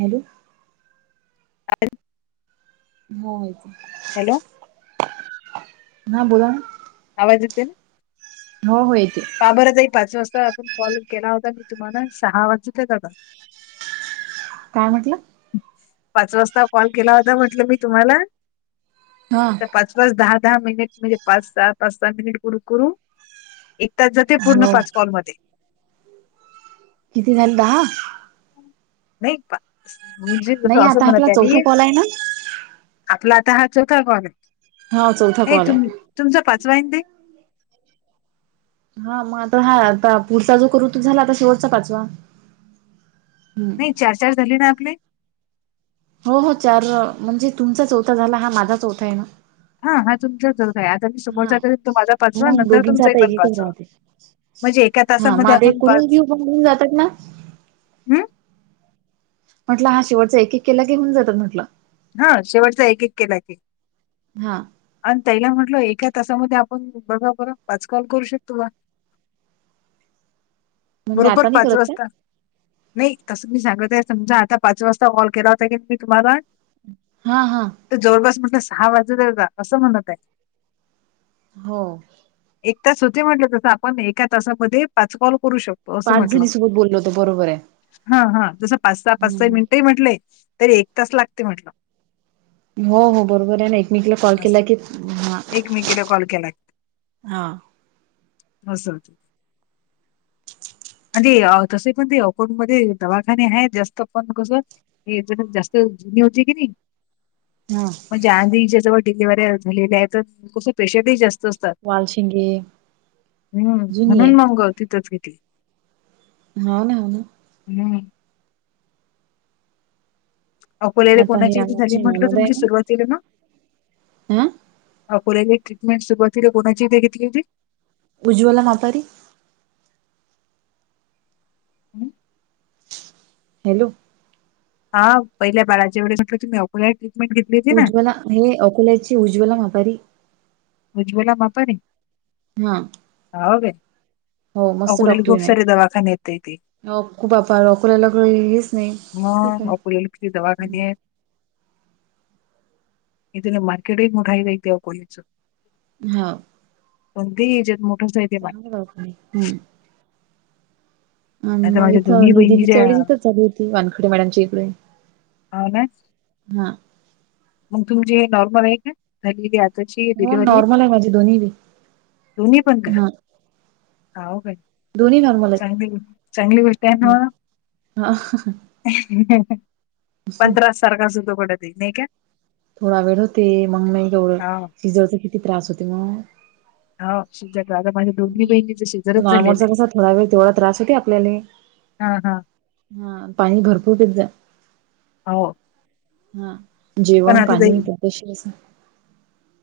Hello. [unintelligible] हो. Hello. हा बोला ना. आवाज येतोय. हो हो येते. बाबरचई पाच वाजता आपण कॉल केला होता मी तुम्हाला सहा वाजता तेदा काय म्हटला? पाच वाजता कॉल केला होता म्हंटलं मी तुम्हाला हा तर पाच दहा दहा मिनिट म्हणजे पाच सहा पाच सहा मिनिट कड करून. त्या जाते पूर्ण हो पाच कालमध्ये किती झाले दहा. [unintelligible] नाही आता आपला चौथा कॉल आहे ना आपला आता हा चौथा कॉल आहे हा चौथा नाही कॉल तुम आहे तुमचा पाचवा आहे दे. हा मग आता हा आता पुढचा जो कऋतू झाला आता शेवटचा पाचवा. हम नाही चार चार झाली ना आपले. हो हो चार म्हणजे तुमचा चौथा झाला हा माझा चौथा आहे ना. हा हा तुमच्या जर आहे आज मी हा समोरचा तरी तो माझा पाचवा मग नंतर दोघींचा तुमचाही आता एक पण एकच पाचवा. राहते म्हणजे एका हा मग तासामध्ये आता एक आपण करून पाच घेऊ पण होऊन जातात ना हम्. म्हटलं हा शेवटचा एक एक केला घेऊन जातात म्हटलं. हा शेवटचा एक एक केला की. हा. आणि तैला म्हटलं एका तासामध्ये आपण बघा बर पाच कॉल करू शकतो बा. म्हणजे आता बरोबर नाही पाच करत काय वाजता. नाही तसं मी सांगत आहे समजा आता पाच वाजता कॉल केला होता की मी तुम्हाला हा हा. तरं जवळपांस म्हटलं सहा वाजत आहे आता. असं म्हणतं आहे. हो. एक तास होते म्हंटल तसं. आपणं एका तासांमध्ये पांच कॉल करूं शकतो. असं पांच म्हटलं. जणीसोबत बोललो तर बरोबर आहे. हां. हां. जसं पांच सहा पांच सहाही हम्म मिनिटं म्हंटलंय, तरी एक तास लागते म्हंटलं. हो. हो. बरोबर आहे ना? एकमेकीला कॉल केलां असं की -हं. एकमेकीला हां. असंय ते. [unintelligible] आ ते कसंय पण ते तसे अकोंट मध्यें दवाखाने आहेंत जास्तं. पणं कसं? हे [unintelligible] जास्त जुने होते की नाही? हा म्हणजे आधीच्याजवळ डिलिवऱ्या झालेल्या आहे तर कसं पेशन्टही जास्त- असतात. वालशिंगे हम्मं. जुनी आहे म्हणून मंग तिथंच घेतली. हां नां. हो नां. हं. अकोल्याला आता हे कोणाच्या इथे झालीं? आमची म्हटलं तुमची सुरुवातीला मग? हम्मं? अकोल्याले ट्रिटमेंट सुरवातीले कोणाच्या इथं घेतली होती? उज्वला मातारी. हं? हॅलो. आं. पहिल्या बाळाच्या त्यावेळेस म्हटलं तुम्हीं अकोल्याले ट्रीटमेंट घेतली- होती ना? उज्वला हे, अकोल्याची उज्वला मातारी. उज्वला मापारी? हां. हाव काय? अकाेल्याले डॉक्टर खूंप आहे सारें दवाखाने आहेत ताई ते. हो. खूप बापारे अकोल्याले काही हेचं नाहीं. खूप मग आहे. अकोल्याला किती दवाखाने हं. आहेत. इथं तरं मार्केट [unintelligible] हो. पण ते [unintelligible] चांगल [unintelligible] हम्मं. आता मगं माझ्या इथं दोन्ही निधी बहिणी ज्या तिच्या वेळी इथंच झालीं होती. वानखेडे मॅडमच्या इकडे. हां ना? हां. मगं तुमचे हे नॉर्मल आहे कां? झालीं आताची हो डिलीवरी? नॉर्मल आहे माझे दोन्ही बी दोन्ही पणं कां? हा हा ओ बाई. दोन्ही नॉर्मल आहेत. चांगलीय चांगली गोष्ट आहे ना हम्म. हा म. पण त्रास सारखाच होतो कुठं बी. नाहीं का? थोडा वेळं होते. मगं नाहीं तेवढं. हाव सिझरचा किती त्रास होतो म? हाव. सिझर झालं म्हणे. हं. नॉर्मलचा कसां थोडा वेळं तेवढा त्रास होतं आपल्याले. हां, हां. हां. पाणी भरंपूर पेतं जां. हो. हां. पण जेवणं आता पाणी पद्धतशीर असं.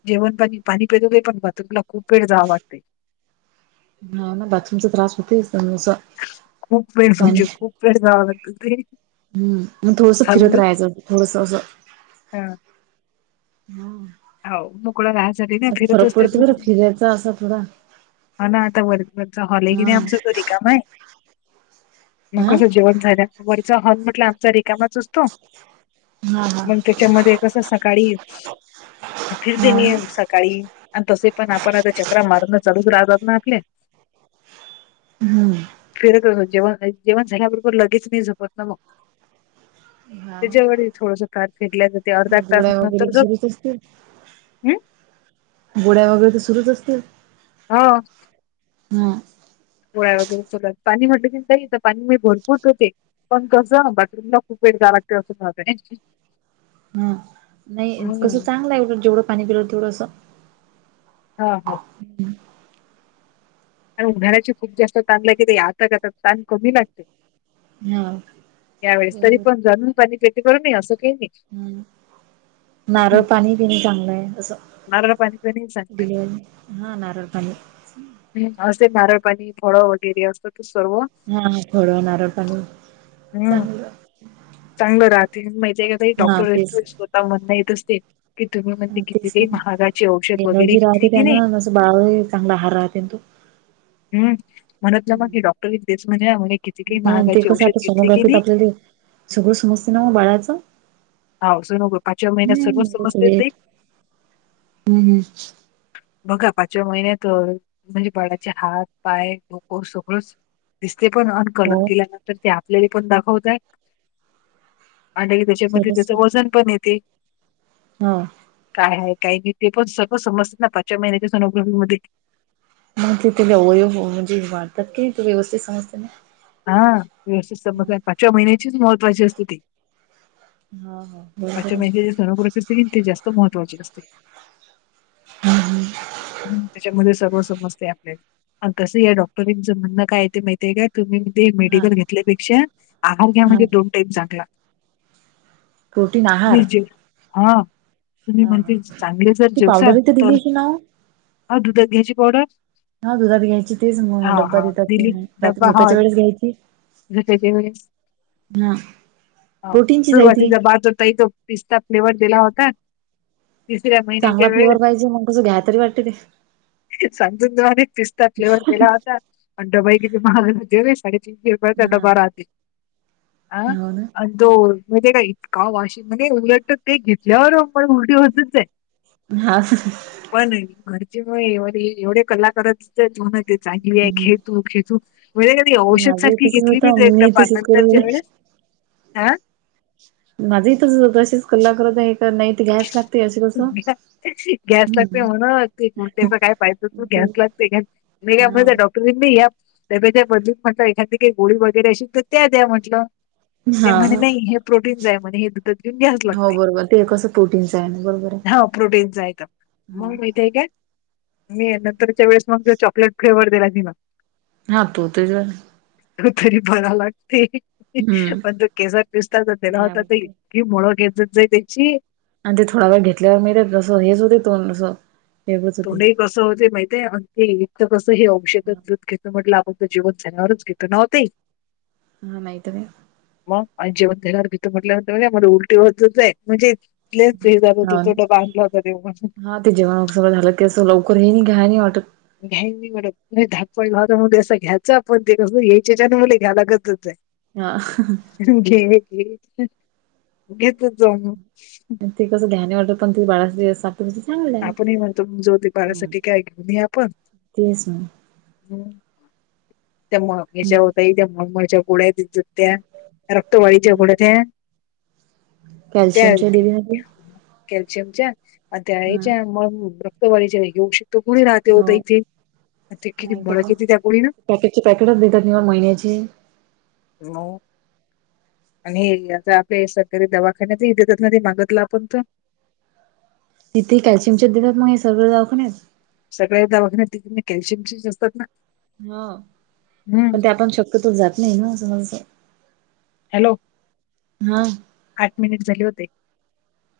जेवणं पाणी. पाणी पेल की बाथरूमला खूंप वेळं जावं वाटतय. हा ना. बाथरूमचा त्रास होतोय असा. पाणी- वत ते [unintelligible] हम्मं मगं थोडंसं फिरतं चालूच राहायचं. थोडंसं असं हां. हम्मं. हो मोकळ राहाय साठी नां फिरत असतें पडतो तो. बरं फिरायचा असा थोडा ह ना आता वर वरच हॉल आहे कि हा नाही आमचं तो रिकामाय. मग हा कसं जेवन झालं वरचा होल म्हटलं आमचा रिकामाच हा हा मग त्याच्यामध्ये कस सकाळी फिरते हा मी सकाळी. आणि तसे पण आपण आता चकरा मारण चालूच राहात ना आपले. हम्म. फिरत जेवण. जेवण झाल्याबरोबर लगेच नाही झोपत ना मग. हा त्याच्या व थोडस कारात फिरल्या जाते अर्धा तास गोळ्या नंतर वगैरे जो गोळ्या वगैरे तर सुरूच असतील. हा. हा. गोळ्या वगैरें घेतांना पाणी म्हटलं की नाहीं तरं पाणी मी भरंपूर पिते. पणं कसं नां बाथरूमला खूंप वेळं जावां लागते असं झालं तुझं. हां नाहीं कसं चांगलं एवढं जेवढं पाणी पिलं तेवढं असं हा. हम्म. आणि उन्हाळ्याची खूप जास्त तहान लागे आता आता तहान कमी लागते. हा यावेेळेस तरी बरोबर पण जाणून पाणी ते बरं मी. असं काही नाही. हम्म नारळ पाणी पिणी चांगलंय तसं. सांगते. हा नारळ पाणी. ह असे नारळ पाणी फळं वगैरे असं त सर्व हा फळ नारळ पाणी हम्म चांगलं. चांगलं राहते माहिती आहे का ताई हा डॉक्टर तेच स्वतः म्हण येतच ते. कि तुम्ही म्हणजे किती तेच काही ना महागाची औषध वगैरे घेतली की नाही. बारा चांगला हार राहते तो. हम्म म्हणतलं मग की डॉक्टर एक [unintelligible] नाही ते कसं आता सोनोग्राफीत आपल्याला सगळं समजते ना वो बाळाचं. हा सोनोग्राफी पाचव्या महिन्यात सगळं हम्म समजते ना ताई. वेट हम्म बघा पाचव्या महिन्या तर म्हणजे बाळाचे हात पाय डोक सगळंच. दिसते पण अन कलर हो केल्यानंतर ते आपल्याले पण दाखवतय आणि सरच त्याच वजन पण येते. हा. काय आहे काही नाही ते पण सगळं समजतात ना पाचव्या महिन्याच्या सोनोग्राफी मध्ये. मंथली तसला हो हो म्हजे वाढतात की नाही व्यवस्थित समजते ना. हा व्यवस्थित समज पाचव्या महिन्याचीच महत्त्वाची असते ती. हा हा बरोबर पाचव्या महिन्याची आहे जी सोनोग्राफी असते की ते जास्त महत्त्वाचे असते. हम् त्याच्यामध्ये सर्व समजते आपले. आणि तसंही या डॉक्टरांचं म्हणणं काय आहे ते माहितीय का तुम्ही ते हा मेडिकल घेतल्यापेक्षा आहार घ्या हा म्हणजे दोन टाइम चांगला. प्रोटीन आहार मीरची हा. तुम्ही हा हा म्हणते चांगले जर ती जेवसाल पावडर इथे तर दिली की ना अहो दुधात घ्यायची पावडर. हा दुधात घ्यायची तेच मग हा ड्बा हा देतात दिली ते रात्री डब्बा झोप हा कच्या वेळेस घ्यायची त्याच्या वेळेस हा प्रोटीनची च हाय ती बा होताई तो पिस्ता फ्लेवर्ह दिला होता तिसरा मई चांगला फ्लेवर पाहिजे मग कसं घ्याय तरी वाटते ते शांगु दवाने पिस्ता फ्लेवर दिला होता आणि त्या बाईने किती महागच साडे तीन हा गेऊ हो ना [unintelligible] दो म्हणजे का इतका वाशी म्हणे उलट ते घेतल्यावर म उलटी होतच आहे हाच पण घरचेमुळे व एवढे कलाकारच होण ते चांगली आहे घेतू, घेतू म्हणजे कधी औषध माझं सारखी तसच घेतली मी त होतं एकदा पा तसेच करून नंतरच्या वेळेस आ माझे इ तर तशीच कल्ला करत नाहीत गॅस ला- गॅस लागते म्हणा ते ते प काय पाहिजं तू गॅस लागतेय का मी का मझ डॉ तुम्ही मी याप बदल म्हटलं एखादी काही गोळी वगैरे असेल तर त्या द्या म्हटल ते हा म्हणे हा नाही हे प्रोटीन ज आहे म्हणे हे दुधात घेऊन घ्यास लागते तेव्हा ते कसं? प्रोटीनच आहे बरोबर आहे. हाव प्रोटीनच आहे तर मग हा तुम्हाला माहिती आहे काय मी नंतरच्या वेळेस मग ज चॉकलेट फ्लेवर्हर दिला तीन हा तू ते जर त तरी बरा लागते हम्म पण तू केसर पिस्ता त घ्या तेलावता ते वाटते. कि मुळं घेतत जाई त्याची आणि ते थोडा वेळ घेतल्यावर मिळतेत अससं हेच होते असं वेगळंच होते. तोंडही कसं होते माहितय अ ते एकं कसं हे औषध दूध घेत म्हटल आप फ जेवण झाल्यावरच घेत ना वाते हा नाहीत काय मग आणि जेवण र भितर म्हटल्यान म्हण या म उलटी होतच आहे म्हणजे इच हे जात हा हो डबा आणला हो तर देऊ म्हणून हा ते जेवणार झालं क असं लवकर हे नाही घ्याय नाही वाटत घ्याई नाही मडम धापपाळ भाता मु असं घ्यायचं आपण ते कस यायच्याच्या मु घ्यायला गतच आहे ह घे घेत जाऊ म ती कसं ध्याने वाटतात पण त बाळास असा तु चांगलय आपणही म्हणतो जाऊदे बाळासाठी काय घेऊन ये आपण तेच ना हम्म त्या हेज्या ओ ताई त्या मळमळीच्या गोळ्या देतात त्या रक्तवाडीच्या हम्म गोळ्या त्या त्या कॅल्शियमच्या देऊया आधी कॅल्शियमच्या अ त्या हा याच्या मग रक्तवाढच्या येेऊ शकतो गुणी राहते होत हो इथे आणि ते किती नाही तर मळ काय किती त्या गुळीन पॅकेटचे, पॅकेटच देतात निव्वळ महिन्याचे यू नो आणि आता आपल्या सरकारी दवाखान्यात इत मागतला आपण त तिथे कॅल्शियमच देतात मग हे सगळं दवाखान्यात सगळ्या दवाखान्यात त कॅल्शियम असतात ना हा हम्म पण ते आपण शक्यतोच जात नाही ना असं माला हॅलो हा. आठ मिनिट झाले होते.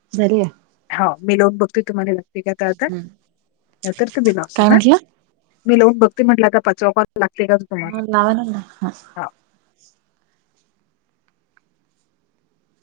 [unintelligible] हो मी लोन बघतोय तुम्हाला लागते का त हम्म न तर त मी लव काय ना म्हटलं? मी लावून बघती म्हटलं का पाचवा लागते का? तुम्हाला हा नावन [unintelligible] हा